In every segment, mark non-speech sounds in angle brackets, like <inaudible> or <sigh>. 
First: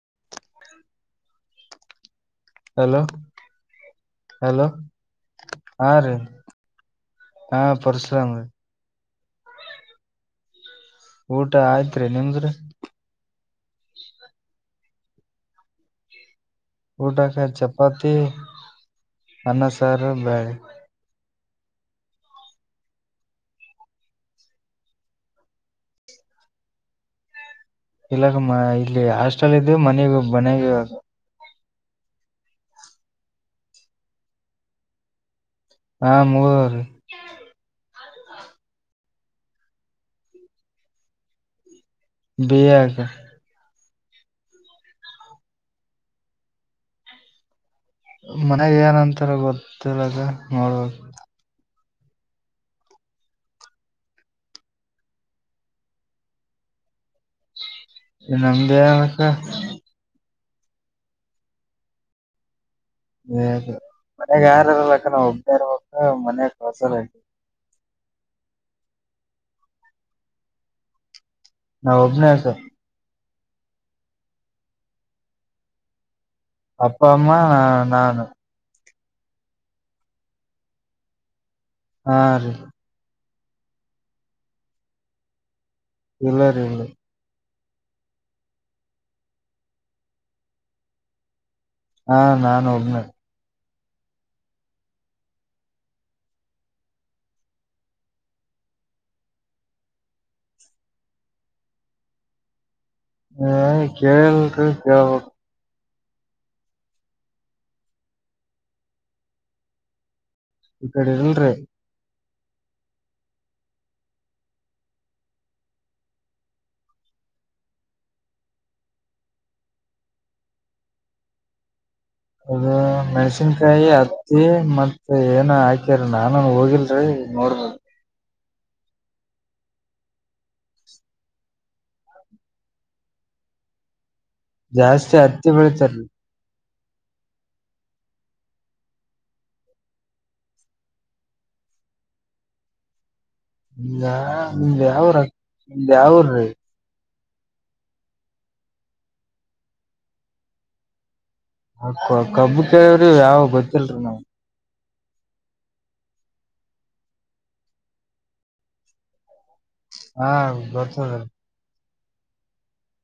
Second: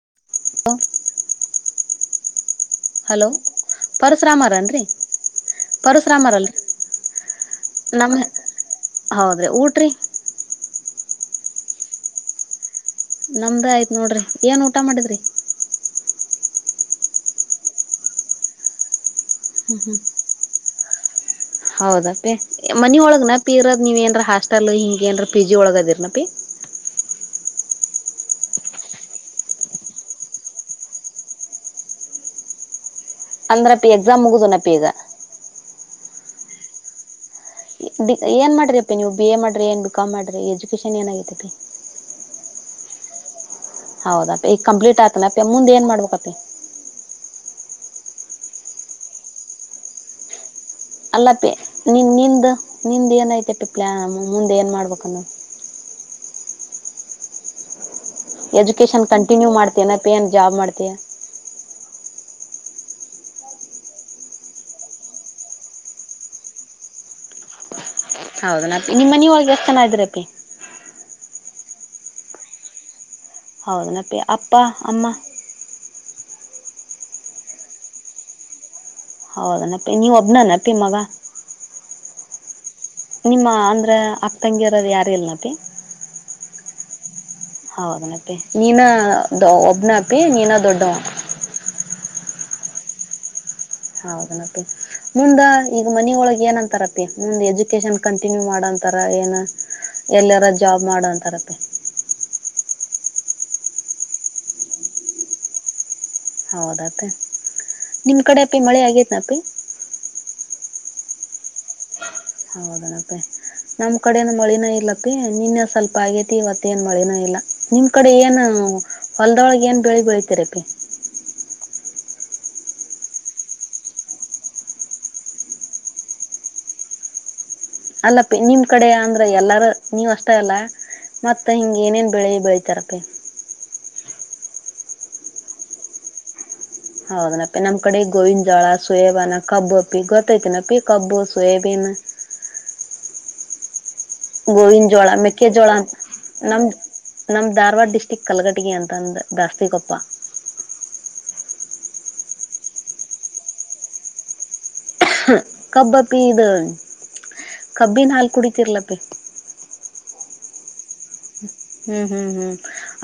ಹ <inaudible> hello hello ಪರಶುರಾಮರನ್ರಿ ಹಾ ರೀ ಪರಶುರಾಮರಲ್ರಿ ಹಾ ಪರಸುರಾಮ ಹೌದ್ರೀ ಊಟ್ರೀ ಊಟ ಆಯ್ತ್ರಿ ನಿಮ್ದ್ರ ನಮ್ಮದೇ ಆಯ್ತು ನೋಡಿರಿ ಏನು ಊಟ ಮಾಡಿದ್ರರಿ ಊಟಕ ಚಪಾತಿ ಅನ್ನಸಾರ ಬ್ಯಾಳೆ ಹೌದಪ್ಪಿ ಮನಿ ಒಳಗನಾ ಅಪಿ ಇರದ್ ನೀವ ಏನರ ಹಾಸ್ಟೆಲ್ ಹಿಂಗಗೆ ಏನ್ ಪಿಜಿ ಒಳಗ ಅದಿರನ ಅಪಿ <unintelligible> ಇಲ್ಲಾ ಅಕ್ಕ ಮ ಇಲ್ಲಿ ಹಾಸ್ಟೆಲ್ ಇದ ಮನಗ ಮನೆಾಗ ಅಂದ್ರಪ್ಪಿ ಎಕ್ಸಾಮ್ ಮುಗದುನಪ್ಪಿ ಈಗ ಹಾ ಮುಗ್ದರೀ ಡಿ ಏನ್ ಮಾಡ್ರಿ ಅಪ್ಪಿ ನೀವು ಬಿ ಎ ಮಾಡ್ರಿ ಏನ್ ಬಿಕಾಮ್ ಮಾಡಿರಿ ಎಜುಕೇಶನ್ ಏನಗೈತಿ ಅಪ್ಪಿ ಬಿ ಎಡ್ ಹೌದಪ್ಪ ಈಗ ಕಂಪ್ಲೀಟ್ ಆಯತಾನ ಅಪ್ಪ ಮುಂದೆ ಏನ್ ಮಾಡ್ಬೇಕ ಅಪ್ಪಿ ಮನ್ಯಾಗ ಏನಂತಾರ ಗೊತ್ತಿಲ್ಲದ ಅಲ್ಲ ಅಪ್ಪಿ ನಿನ್ ನಿಂದ ನಿಂದ ಏನಐತೆ ಅಪಿ ಪ್ಲಯಾನ್ ಮುಂದೆ ಏನ್ ಮಾಡ್ಬೇಕು ಅನ್ನದ ನಮ್ದ ಎಜುಕೇಶನ್ ಏನಕ್ಕ ಕಂಟಿನ್ಯೂ ಮಾಡ್ತೇನೆ ಅಪಿ ಏನ್ ಜಾಬ್ ಮಾಡ್ತೀಯ ಮನೆಗೆ ಯಾರ ಇಲ್ಲಕ್ಕ ಒಬ್ಬನೆ ಇರಬೇಕು ಮನೆಗೆ ಕಸಲ್ಲಾ <inaudible> ಹೌದ ನಿಮ್ಮನ ಒಳಗೆ ಎಷ್ಟ ಜನ ಇದ್ರ ಅಪ್ಪಿ ನಾ ಒಬ್ಬನೇ ಅಕ್ಕ ಹೌದನ ಪಿ ಅಪ್ಪ ಅಮ್ಮ ಅಪ್ಪ ಅಮ್ಮ ನಾನು ಹೌದ ನಪ್ಪಿ ನೀವ ಒಬ್ನ ನೆಪ್ಪಿ ಮಗ ಹಾ ರೀ ನಿಮ್ಮ ಅಂದ್ರೆ ಅಕ್ಕ ತಂಗಿರೋದು ಯಾರ ಇಲ್ಲ ಪಿ ಇಲ್ಲರಿ ಹೌದನಪ್ಪಿ ನೀನ ಒಬ್ನ ಅಪಿ ನೀನ ದೊಡ್ಡ ವ ಹಾ ನಾನು ಒಬ್ನ ಹೌದನಪ್ಪಿ ಮುಂದ ಈಗ ಮನಿಯ ಒಳಗ್ ಏನಂತಾರಪಿ ಮುಂದ್ ಎಜುಕೇಶನ್ ಕಂಟಿನ್ಯೂ ಮಾಡದ ಏನ ಎಲ್ಲಾರ ಜಾಬ್ ಮಾಡೋಂತರ ಅಪಿ ಹ ಕೇಳಿ ಡ್ರಿ ಕೇಳಬೇಕು ಹೌದ ಅಪಿ ನಿಮ್ ಕಡೆ ಅಪಿ ಮಳೆ ಆಗೇತ್ನ ಅಪಿ ಇ ಕಡೆ ಇಲ್ರಿ ಹೌದನ ಅಪಿ ನಮ್ ಕಡೆನ ಮಳಿನ ಇಲ್ಲಪ ನಿನ್ನೆ ಸ್ವಲ್ಪ ಆಗೇತಿ ಇವತ್ತ ಏನ್ ಮಳನ ಇಲ್ಲ ನಿಮ್ ಕಡೆ ಏನ ಹ ಹೊಲ್ದೊಳಗೆ ಏನ್ ಬೆಳಿ ಬೆಳತಿರ ಅಪ್ಪಿ ಅದು ಮೆಣಸಿನ್ಕಾಯಿ ಹತ್ತಿ ಮತ್ ಏನ ಹಾಕ್ಯಾರ ನಾನನ್ ಹೋಗಿಲ್ರಿ ನೋಡ್ಬೇಕ್ ಅಲ್ಲ ಅಪ್ಪಿನಿಮ್ಮ ಕಡೆ ಅಂದ್ರೆ ಎಲ್ಲಾರ ನೀವ ಅಷ್ಟ ಅಲ್ಲ ಮತ್ತ ಹಿಂಗ ಏನೇನ್ ಬೆಳಿ ಬೆಳತಾರ ಅಪ್ಪಿ ಜಾಸ್ತಿ ಹತ್ತಿ ಬೆಳಿತಾ ರಿ ಹೌದನಪ್ಪಿ ನಮ್ ಕಡೆ ಗೋವಿನ ಜೋಳ ಸೋಯೇಬಾನ ಕಬ್ಬು ಅಪ್ಪಿ ಗೊತ್ತೈತಿನಪ್ಪಿ ಕಬ್ಬು ಸೋಯೇಬೀನ್ ಹ್ ಈಗ ನಿಮ್ದ್ ಗೋವಿನ ಜೋಳ ಯಾವ್ರ ಮೆಕ್ಕೆ ಜೋಳ ನಿಮ್ದ್ ಯಾವ್ರಿ ನಮ್ಮ <inaudible> ನಮ್ಮ ಧಾರವಾಡ ಡಿಸ್ಟ್ರಿಕ್ ಕಲಘಟಗಿ ಅಂತಂದು ದಾಸ್ತಿಕೊಪ್ಪ ಅಕ್ಕ ಕಬ್ಬ ಕೇಳಿವ್ರ್ ಯಾವ ಗೊತ್ತಿಲ್ರಿ ನಾವ್ ಕಬ್ಬ ಅಪ್ಪಿ ಇದು ಕಬ್ಬಿನಿನ ಹಾಲ್ ಕುಡತಿರ್ಲಪ್ಪಿ ಹಾ ಗೊತಾದ ಹ್ಮ್ ಹ್ಮ್ ಹ್ಮ್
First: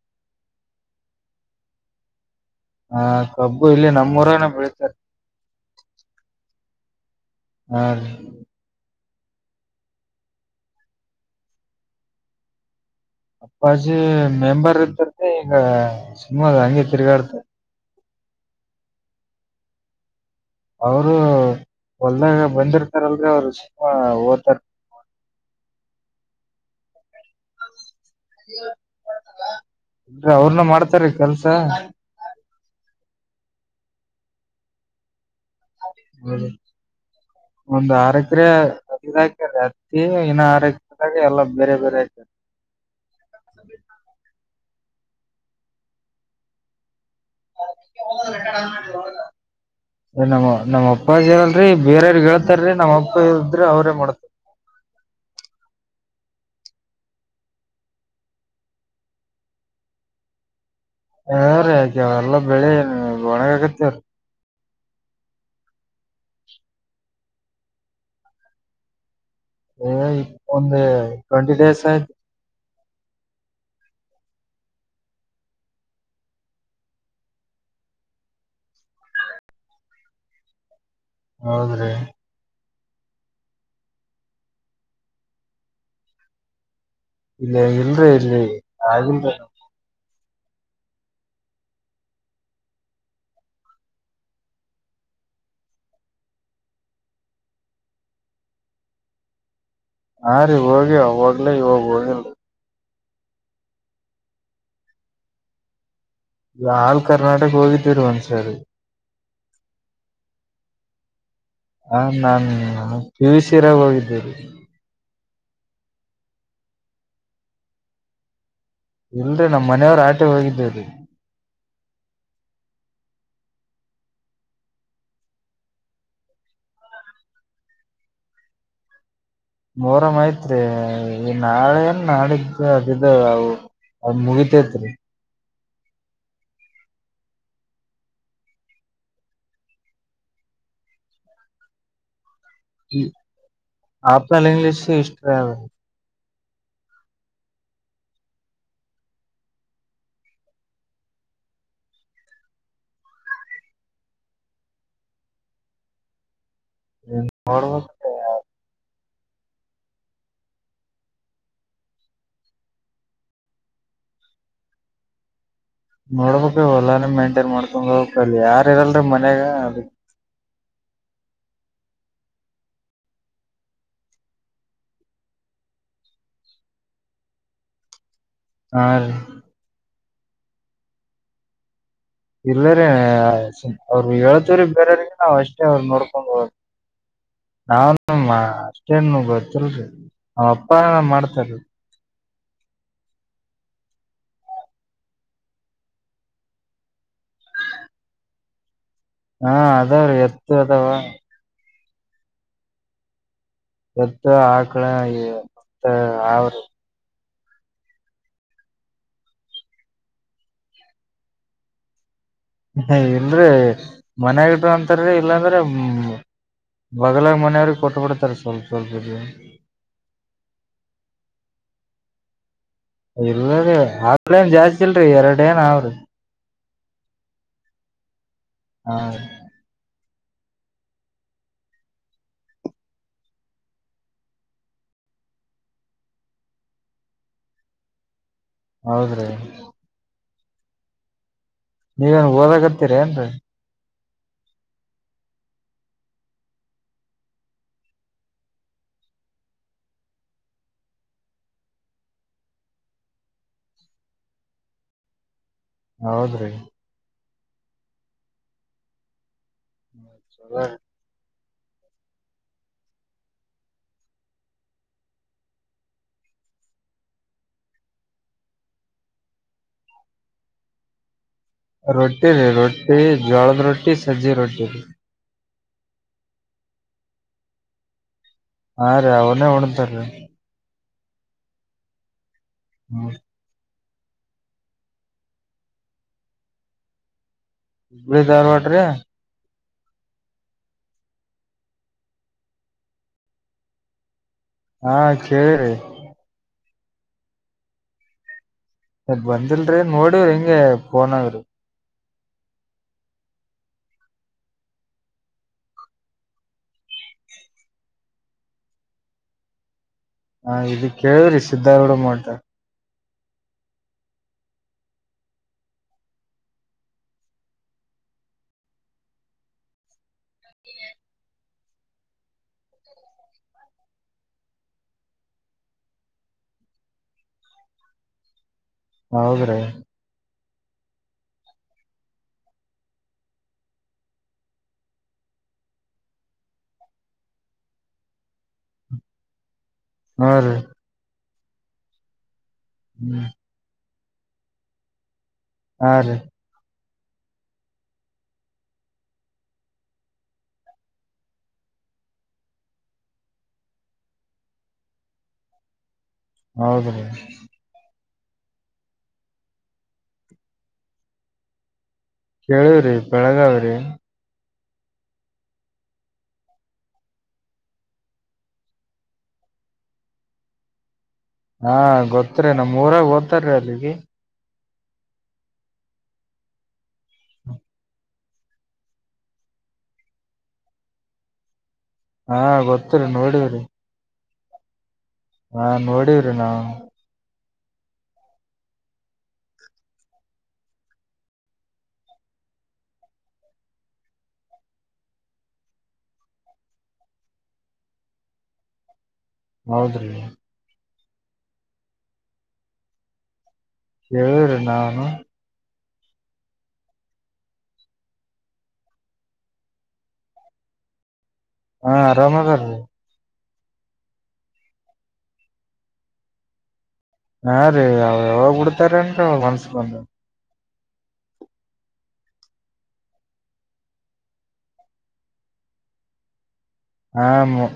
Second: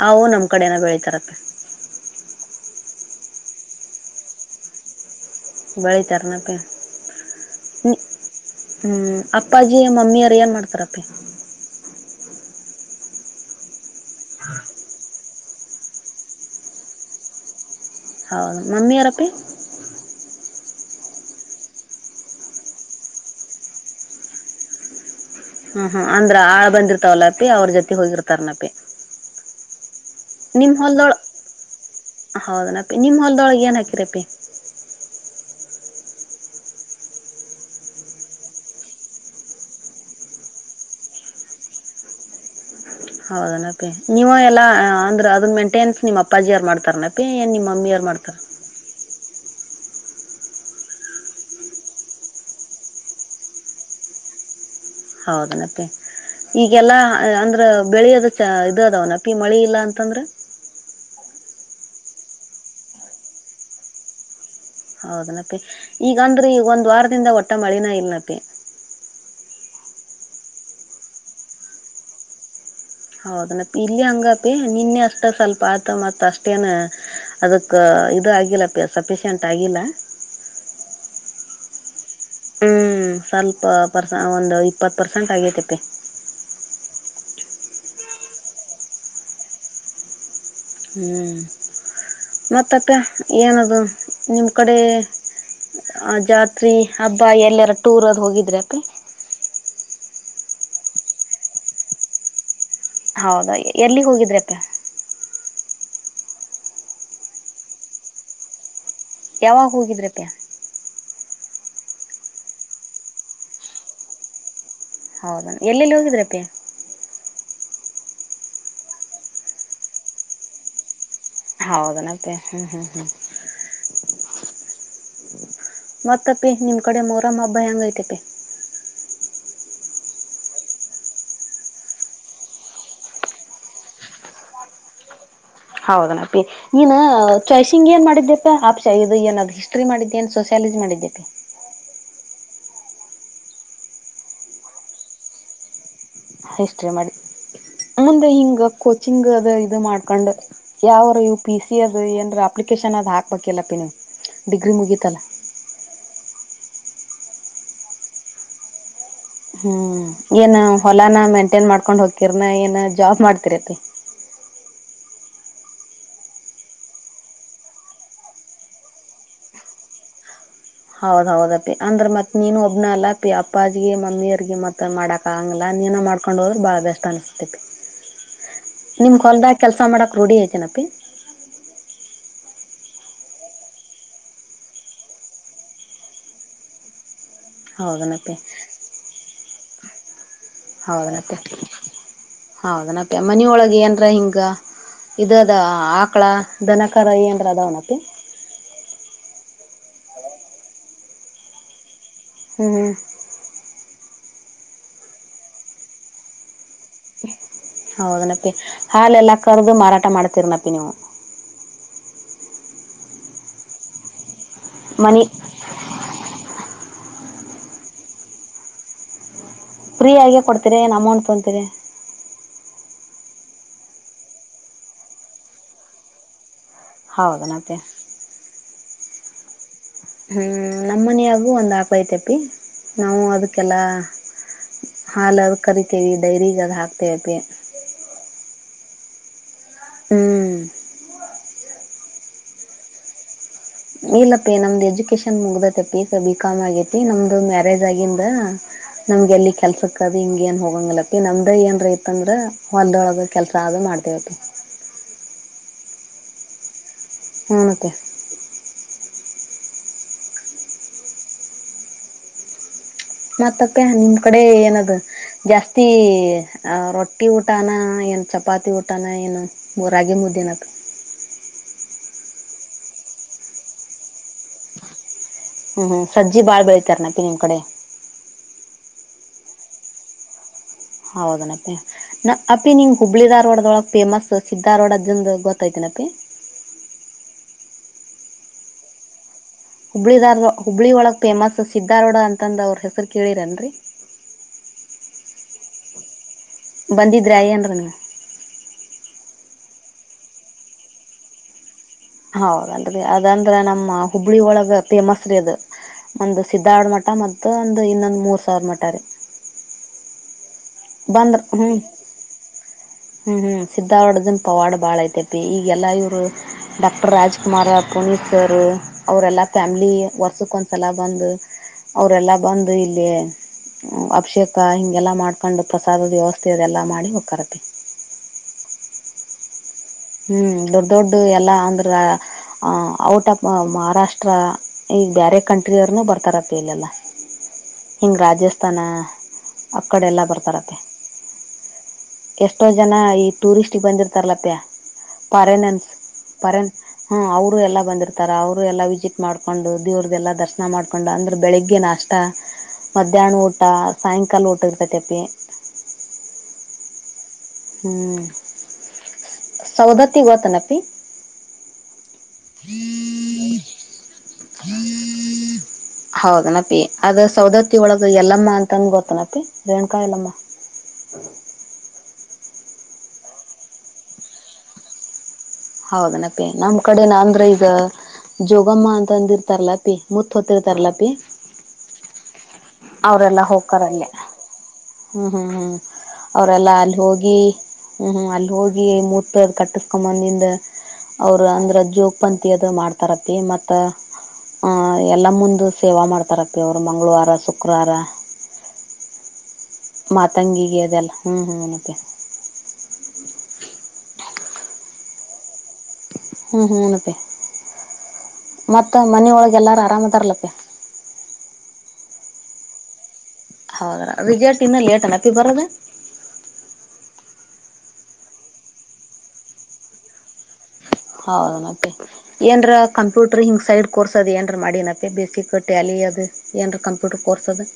ಅವು ನಮ್ ಕಡೆನ ಬೆಳಿತಾರಪ್ಪ ಹ ಕಬ್ಬು ಇಲ್ಲಿ ನಮ್ಮೂರಾನ ಬೆಳಿತಾರೆ ಬೆಳಿತರನಾಪ್ಪಿ ಹಾ ನೀ ರೀ ಹ್ಮ ಅಪ್ಪಾಜಿ ಮಮ್ಮಿಯರು ಏನ್ ಮಾಡ್ತಾರಾಪ್ಪಿ ಅಪ್ಪಾಜಿ ಮೆಂಬರ್ ಇತರ್ದೆ ಈಗ ಸಿನಮಾದ ಹಂಗೆ ತಿರ್ಗಾಡ್ತರೆ ಹೌದು ಮಮ್ಮಿ ಅರಪ್ಪಿ ಅವರು ಹೊಲ್ದಾಗ ಬಂದಿರ್ತಾರಲ್ರ ಅವ್ರು ಸುಮಾ ಓದ್ತಾರ ಹ ಅಂದ್ರ ಆಳ ಬಂದಿರ್ತಾವಲ್ಲ ಅಪಿ ಅವ್ರ ಜೊತೆ ಹೋಗಿರ್ತಾರನಪಿ ಇಲ್ರಿ ಅವ್ರನ ನಿಮ್ಮ ಮಾಡ್ತಾರೀ ಹೂಲ್ದಳ ಕೆಲ್ಸ ಹೌದನಪ್ಪಿ ನಿಮ್ಮ ಹೂಲ್ದಳಗೆ ಏನ್ ಆಗ್ಯಾರಪ್ಪಿ ಹ್ಮ ಒಂದು ಆರ ಎಕರೆ ಅಕ ಅತ್ತಿ ಇನ್ನ ಆರ ಎಕರೆದಾಗ ಎಲ್ಲ ಬೇರೆ ಬೇರೆ ಹಾಕ್ಯರೆ ಹೌದನಪಿ ನೀವ ಎಲ್ಲಾ ಅಂದ್ರೆ ಅದನ್ ಮೆಂಟೆನ್ಸ್ ನಿಮ್ಮ್ ಅಪ್ಪಾಜಿಯ ಯರು ಮಾಡ್ತಾರನಪ್ಪ ಮತ್ತೆ ಏನ್ ನಿಮ್ಮ ಮಮ್ಮಿ ಯಾರು ಮಾಡ್ತಾರ ಏ ನಮ್ಮ ನಮ್ಮ್ ಅಪ್ಪ ಹೇಳಲ್ರರಿ ಬೇರವ್ರ ಹೇಳ್ತಾರೀ ನಮ್ಮಪ್ಪ ಹೇಳದ್ರಿ ಅವ್ರೇ ಮಾಡತಾರ ಹೌದನಪ್ಪಿ ಈಗೆಲ್ಲಾ ಅಂದ್ರ ಬೆಳೆಯದ ಚ ಇದು ಅದ ಅವನಪ್ಪಿ ಮಳಿ ಇಲ್ಲ ಅಂತಂದ್ರೆ ಹ ಹ ರೀ ಯಾಕ ಅವ ಎಲ್ಲ ಬೆಳಿಏ ಒಣಗಕತ್ತೇವ್ರೀ ಹೌದನಪಿ ಈಗಂದ್ರೀ ಈ ಒಂದ ವಾರದಿಂದ ಒಟ್ಟ ಮಳಿನ ಇಲ್ಲನಪ್ಪಿ ಏ ಒಂದು ಟ್ವೆಂಟಿ ಡೇಸ್ ಆಯ್ತು ಹೌದನಪ ಇಲ್ಲಿ ಹಂಗಪಿ ನಿನ್ನೆ ಅಷ್ಟ ಸ್ವಲ್ಪ ಆತ ಮತ್ ಅಷ್ಟೇನ್ ಅದಕ್ಕೆ ಇದು ಆಗಿಲ್ಲ ಸಫಿಶಿಯಂಟ್ ಆಗಿಲ್ಲ ಹೌದ್ರಿ ಹ್ಞೂ ಸ್ವಲ್ಪ ಪರ್ಸ ಒಂದು ಇಪ್ಪತ್ತು ಪರ್ಸೆಂಟ್ ಆಗೈತೆ ಅಪ್ಪಿ ಇಲ್ಲ ಇಲ್ರಿ ಇಲ್ಲಿ ಆಗಿಲ್ರರಿ ಹ್ಮ್ ಮತ್ತಕ್ಕ ಏನದು ನಿಮ್ಮ ಕಡೆ ಜಾತ್ರಿ ಹಬ್ಬ ಎಲ್ಲರ ಟೂರದು ಹೋಗಿದ್ರೆ ಅಪ್ಪ ಹಾ ರೀ ಹೋಗಿ ಅವಾಗ್ಲ ಇವಾಗ ಹೋಗಿಲ್ರಿ ಹೌದಾ ಎಲ್ಲಿ ಹೋಗಿದ್ರೆಪ್ಪ ಈಗ ಆಲ್ ಕರ್ನಾಟಕ್ ಹೋಗಿದೀರಿ ಒಂದ್ಸರಿ ಯಾವಗ ಹೋಗಿದ್ರೆ ಪೆ ಹ ನಾನ್ ಪಿವು ಸರಾಗ ಹೋಗಿದ್ದೇರಿ ಹೌದಾ ಎಲ್ಲೆಲ್ಲಿ ಹೋಗಿದ್ರಪ್ಪೆ ಇಲ್ರರಿ ನಮ್ ಮನೆಯವ್ರ ಆಟೆ ಹೋಗಿದ್ದೇವ್ರೀ ಹೌದನಪ್ಪಿ ಹ್ಮ್ ಹ್ಮ್ ಹ್ಮ್ ಮತ್ತಪಿ ನಿಮ್ ಕಡೆ ಮೂರಮ್ಮ ಅಬ್ಬ ಹೆಂಗ ಐತೆಪಿ ಮೋರ್ ಆತ್ರಿ ಈ ನಾಳೆ ಏನ್ ನಾಡಿದ್ದ ಅದಿದ್ದಾವ ಅವು ಅದು ಮುಗಿತೇತ್ರಿ ಹೌದನಪ್ಪಿ ನೀನ್ ಚಾಯ್ಸಿಂಗ್ ಏನ್ ಮಾಡಿದ್ದ್ಯಪ್ಪಾ ಆಪ್ಷಾ ಇದು ಏನಾದ್ ಹಿಸ್ಟ್ರಿ ಮಾಡಿದ್ದೆ ನ್ ಸೋಸ ಇಲ್ ಮಾಡಿದ್ದ ಅಪ್ಪಿ ಇ ಆಪಲ್ ಇಂಗ್ಲಿಷ್ ಹಿಸ್ಟರಿ ಅದು ಹಿಸ್ಟ್ರಿ ಮಾಡಿ ಮುಂದೆ ಹಿಂಗ ಕೋಚಿಂಗ್ ಅದ ಇದು ಮಾಡ್ಕೊಂಡ್ ಯಾವರು ಯು ಪಿ ಸಿ ಅದ ಏನ್ ಅಪ್ಲಿಕೇಶನ್ ರ್ ಹಾಕ್ಬೇಕಲ್ಲಪ್ಪ ನೀವು ಡಿಗ್ರಿ ಮುಗಿತಲ್ಲ ಹ್ಮ ನೋಡ್ಬೇಕು ರಿ ಯಾ ಹ್ಮ್ ಏನ್ ಹೊಲಾನ ಮೇಂಟೇನ್ ಮಾಡ್ಕೊಂಡ್ ಹೋಗತಿರ್ನ ಏನ್ ಜಾಬ್ ಮಾಡ್ತಿರತಿ ಹ್ಮ ನೋಡ್ಬೇಕ ಹೊಲ್ಲಾನ ಮೇಂಟೈನ್ ಮಾಡ್ಕೊಂಡ್ ಹೋಗಬೇಕ ಅಲ್ಲಿ ಯಾರ ಇರಲ್ರಿೀ ಮನ್ಯಾಗ ಅದ ಹೌದ ಹೌದಪ್ಪಿ ಅಂದ್ರ ಮತ್ ನೀನು ಒಬ್ಬನ ಅಲ್ಲ ಪಿ ಅಪ್ಪಾಜಗ ಮಮ್ಮಿಯರ್ಿಗೆ ಮತ್ ಮಾಡಕ್ ಆಂಗಲ ಮನ ಮಾಡ್ಕೊಂಡ ಹೋದ್ರರು ಬಾಳ ಬೆಸ್ ಅನಿಸ್ತೇತಿ ಹಾ ರೀ ನಿಮ್ಗೆ ಹೊಲ್ದಾಗ ಕೆಲಸ ಮಾಡಕ್ಕೆ ರೂಢ ಐತೆನಪ್ಪಿ ಇಲ್ಲರಿೀ ಅವ್ರು ಹೇಳ್ತವ್ರೀ ಬೇರೆಯವ್ರಿಗೆ ನಾವವು ಅಷ್ಟೇ ಅವ್್ರ ನೋಡ್ಕೊಂಡರು ಹ ನಾವ ಅಷ್ಟೇನು ಗೊತ್ತಲ್ರಿ ನ ಅಪ್ಪಏ ಮಾಡ್ತಾರ ಹೌದನಪ್ಪೆ ಮನ ಒಳಗೆ ಏನ್ರ ಹಿಂಗ ಇ ಅದ ಆಕಳ ದನಕರಾಯ ಅಂದ್ರೆ ಅದ ಅವನಪ್ಪಿ ಹಾ ಅದಾವ್ರೀ ಎತ್ತು ಅದಾವ ಹ್ಮ್ ಎತ್ತ ಆಕಳ ಮತ್ತ ಆವರು ಹೌದನಪ್ಪಿ ಹಾಲೆಲ್ಲಾ ಕರ್ದು ಮಾರಾಟ ಮಾಡ್ತೀರನಪ್ಪಿ ನೀವು ಹ ಇಲ್ರಿ ಮನ್ಯಗಟ್್ರ ಅಂತಾರರಿ ಮನಿ ಇಲ್ಲಾಂದ್ರೆ ಹ್ಮ ಬಗಲಾಗ ಮನೆಯವ್ರಿಗೆ ಕೊಟ್ಟ ಬಿಿಡ್ತಾರೆ ಸ್ವಲ್ಪ ಸ್ವಲ್ಪ ಇ ಫ್ರೀಯಾಗೆ ಕೊಡ್ತೀರಿ ಏನು ಅಮೌಂಟ್ ತೊಂತೀರಿ ಇಲ್ಲದ ಆಲೇನ್ ಜಾಸ್ತಿಲ್ರರಿ ಎರಡ ಏನ್ ಅವ್ರಿ ಹೌದನತ್ತ ಹಾ ಹ್ಮ್ ನಮ್ಮನಿಯಾಗು ಒಂದ್ ಹಾಕೋತೆಪಿ ನಾವು ಅದಕ್ಕೆಲ್ಲ ಹಾಲದ ಕರಿತೇವಿ ಡೈರಿಗ ಅದ ಹಾಕ್ತೇವತಿ ಹೌದ್ರೀ ಹ್ಮ್ ನೀವೇನ್ ಓದಾಗತ್ತೀರಿ ಏನ್ರರಿ ಇಲ್ಲಪ್ಪಿ ನಮ್ದ್ ಎಜುಕೇಶನ್ ಮುಗ್ದತ ಪಿ ಬಿಿಕಾಮ್ ಆಗೇತಿ ನಮ್ದು ಮ್ಯಾರೇಜ್ ಆಗಿಂದ ನಮ್ಗೆ ಎಲ್ಲಿ ಕೆಲ್ಸಕ್ಕ ಅದು ಹಿಂಗ ಏನ್ ಹೋಗಂಗಲತ್ತತಿ ನಮ್ದ ಏನ್ ರೈತ ಅಂದ್ರ ಹೊಲ್ದೊಳಗ ಕೆಲ್ಸ ಆದ ಮಾಡಾರಿದೆ ಅದು ಹೌದ್ರಿ ಹನಂತೆ ಚಲ ಮತ್ತತ್ತೆ ನಿಮ್ ಕಡೆ ಏನದು ಜಾಸ್ತಿ ರೊಟ್ಟಿ ಊಟಾನ ಏನು ಚಪಾತಿ ಊಟಾನ ಏನು ಮೂ ರಾಗಿ ಮುದಿನದು ರೊಟಿ ರ ರೊಟಿ ಜಳದ ರೊಟಿ ಸಜಿ ರೊಟಿ ರ ಹ್ಮ್ ಹ್ಮ್ ಸಜ್ಜಿ ಬಾಳ್ಬಳಿ ತರರಣ ಇನ್ ಕಡೆ ಹಾ ರೀ ಅವನೇ ಹಣಂತಾರೀ ಹೌದನಪ್ಪೇ ನ ಅಪ್ಪಿ ನೀಂಗ್ ಹ್ಮ್. ಹುಬ್ಳಿ ದಾರ್ವಾಡದೊಳಗ್ ಫೇಮಸ್ ಸ್ಧಾರೋಡ್ ಅದ್ದಂದ ಗೊತ್ತೈ್ತನಪಿ ಹುಬಳ ದಾರವಾಡೆ ಹುಬ್ಳಿಿದಾರ್ ಹುಬ್ಳಿ ಒಳಗ್ ಫೇಮಸ್ ಸಿದ್ದಾರೋಡ ಅಂತಂದ ಅವ್ರ ಹೆಸರು ಕೇಳಿರನ್ರರಿ ಹಾ ಕೇಳಿ್ರೀ ಬಂದಿಿದ್ರಾಯನ್ ರಮ ಬಂದಿಲ್ರರಿ ನೋಡವ್ರಿ ಹಿಂಂಗಗೆ ಫೋನ್ಗ್ರಿ ಹೌದಂದ್ರೆ ಅದಂದ್ರ ನಮ್ಮ ಹುಬ್ಳಿ ಒಳಗ ಫೇಮಸ್ ರೀ ಅದು ಒಂದು ಸ್ಧಾರ್ಡ್ ಮಠ ಮ ಒಂದು್ ಇನ್ನೊಂದ್ ಮೂರ್ ಸಾವಿರ ಮಠ ರೀ ಹಾ ಇದ ಬಂದ್ರ ಕೇಳವ್ರಿ ಹ್ಮ್ ಸ್ಧಾರ್ಡ ಮಾಡಟ ಹ್ಮ್ ಹ್ಮ್ ಸಿದ್ದವಾಡ್ದನ್ ಪವಾಡ್ ಬಾಳ ಐತೆತಿ ಈಗೆಲ್ಲಾ ಇವ್ರು ಡಾಕ್ಟರ್ ರಾಜ್ಕುಮಾರ್ ಪುನೀತ್ ಸರ್ ಅವರೆಲ್ಲ ಫ್ಯಾಮ್ಲಿ ವರ್ಷಕ್ಕೆ ಒಂದ್ಸಲ ಬಂದು ಅವರೆೆಲ್ಲಾ ಬಂದು ಇಲ್ಲಿ ಅಭಿಷೇಕ ಹಿಂಗೆಲ್ಲಾ ಮಾಡ್ಕೊಂಡು ಪ್ರಸಾದದ ವ್ಯವಸ್ಥೆ ಅದೆಲ್ಲಾ ಮಾಡಿ ಹೋಗ್ರತ್ತ ಹೌದ್ರೀ ಹ್ಮ್ ದೊಡ್ಡ ದೊಡ್ಡ ಎಲ್ಲಾ ಅಂದ್ರ ಔಟ್ ಆಫ್ ಮಹಾರಾಷ್ಟ್ರ ಈಗ ಕಂ ಬ ಇ ಹಾನ ಅಕ್ಕಡೆ ಎಲ್ಲ ಹಾ ರೀ ಬರ್ತಾರತ್ತ ಎಷ್ಟೋ ಜನ ಈ ಹ್ಮ್ ಟೂರಿಸ್ಟಗೆ ಬಂದಿರ್ತಾರಲತ ಪರೆನೆನ್ಸ್ ಹಾ ರೀ ಪರೆನ್ಸ್ ಹಾ ಅವರು ಎಲ್ಲಾ ಬಂದಿರ್ತಾರ ಅವರು ಎಲ್ಲ ವಿಸಿಟ್ ಮಾಡ್ಕೊಂಡು ದೇವ್ರ್ದಲ್ಲಾ ದರ್ಶನ ಮಾಡ್ಕೊಂಡು ಅಂದ್ರೆ ಬೆಳಿಗ್ಗೆ ನಷ್ಟ ಮಧ್ಯಾಹ್ನ ಊಟ ಸಾಯಂಕಾಲ ಊಟ ಇರ್ತೈತಿಿ ಹೌದ್ರೀ ಹ್ಮ ಸೌದತಿ ಒತನಪ ಕೇಳುವ್ರಿ ಬೆಳಗಾವ್ರಿ ಹ್ಮ ಹೌದನಪಿ ಅದ ಸೌದತ್ತಿ ಒಳಗ ಎಲ್ಲಮ್ಮ ಅಂತಂದ ಗೊತ್ತನಪಿ ರೇಣಕಾಯ ಎಲ್ಲಮ್ಮ ಹ ಹಾ ಗೊತ್ತರಿ ನಮ್ೂರಾಗ ಓತಾರೀ ಅಲ್ಲಿಗೆ ಹೌದನಪ್ಪೇ ನಮ ಕಡೆನ ಅಂದ್ರೆ ಈಗ ಜೋಗಮ್ಮ ಅಂತ ಅಂದ ಇರ್ತಾರಲ್ಲಪಿ ಮುತ್ತ ಹೊತ್ತರ್ತಾರಲ್ಲಪಿ ಹಾ ಗೊತ್ತರಿೀ ನೋಡಿದ್ರಿ ಅಲ್ಲೇ ಹ್ಮ್ ಹ್ಮ್ ಹ್ಮ್ ನೋಡಿವ್ರಿ ನಾವ ಅವ್ರಲ್ಲಾ ಅಲ್ಲಿ ಹೋಗಿ ಹ್ಮ್್ಮ್ ಅಲ್ಲಿ ಹೋಗಿ ಮೂತ ಅದ ಕಟ್ಟಸ್ಕೊಂದಿಂದ ಅವರು ಅಂದ್ರ ಜೋೋಗಪಂತಿ ಅದು ಮಾಡ್ತಾರತಿ ಮತ್ತ ಆ ಎಲ್ಲ ಮುಂದ ಸೇವಾ ಮಾಡ್ತಾರಪ್ಪಿ ಅವರು ಮಂಗಳವಾರ ಶುಕ್ರವಾರ ಹೌದ್ರಿ ಮಾತಂಗಂಗಿಗೆ ಅದಲ್ಲ ಹ್ಮ್ ಹ್ಮ ಮಂತೆ ಹೇಳ್ರಿ ನಾವನು ಹ್ಮಞ ಹ್ಮ ಇಂತೆೇ ಮತ್ತ ಮನೊಳಗೆ ಎಲ್ಲಾರು ಆರಾಮದರ್ಲಕ್ಕೆ ಹಾ ರರಾಮಗ ರೀ ಹೌದ್ರ ರಿಗೇಟ್ ಇನ್ನ ಲೇಟ್ ಅನತಿ ಬರದ ಹಾ ರೀ ಅವ ಯಾವಾಗ ಬಿಡ್ತಾರನ್ ಮನ್ಸ್ಕೊಂಡ ಹೌದು ಮತ್ತೆ ಏನ್ರ ಕಂಪ್ಯೂಟರ್ ಹಿಂಗ್ ಸೈಡ್ ಕೋರ್ಸ್ ಅದ ಏನ್ರ ಮಾಡೀನತ್ತೆ ಬೇಸಿಕ್ಟ್ಟೆ ಅಾಲ ಅದು ಏನರ ಕಂಪ್ಯೂಟ್ರ್ ಹಾ ಕೋರ್ಸ್ ಅದು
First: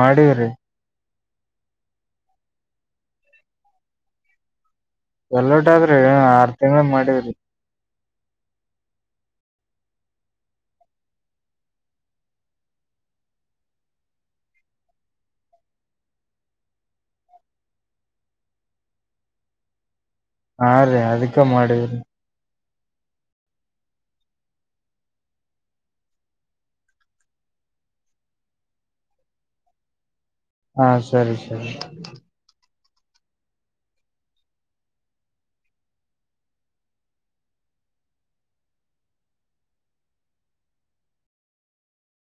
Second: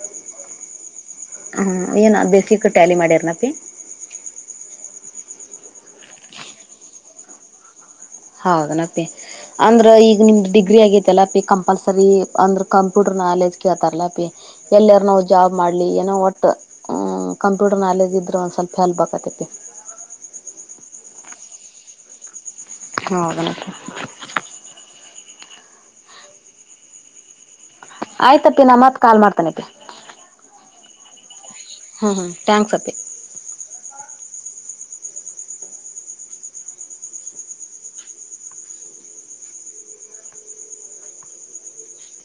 ಮಾಡಿವ್ರಿ ಹಾಞ ಏನು ಬೇಸಿಗೆ ಟ್ಯಾಲಿ ಮಾಡಿನಪ್ಪಿ ಎಲ್ಲೋಟ ಆದ್ರೆ ಆರ್ ತಿಂಗಳ ಮಾಡಿದಿ ಹೌದನಪ್ಪಿ ಅಂದ್ರ ಈಗ ನಿಮ್ದ್ ಡಿಗ್ರಿ ಆಗೇತೆಲ್ಲಪಿ ಕಂಪಲ್ಸರಿ ಅಂದ್ರ ಕಂಪ್ಯೂಟರ್ ನಾಲೆಜ್ ಕೇಳ್ತಾರಲ್ಲಾಪಿ ಎಲ್ಲಾರ್ ನೋವು ಜಾಬ್ ಮಾಡ್ಲಿ ಏನೋ ಒಟ್್ ಕಂಪ್ಯೂಟರ್ ನಾಲೆಜ್ ಇದ್ರೆ ಒಂದ್ ಸ್ವಲ್ಪ ಹೆಲ್ಪ್ ಆಾಕತತಿ ಹ ಹಾ ರೀ ಅದಕ್ಕೆ ಮಾಡಿವ್ರಿ ಹದಕ ಆಯ್ತಪ್ಪಿ ನಾ ಮತ್ತ್ ಕಾಲ್ ಮಾಡ್ತಾನಪಿ ಹಾ ಸರಿ ಸರಿ ಹಾಂ ಹಾಂ ಥ್ಯಾಂಕ್ಸ್ ಅತ್ತೆ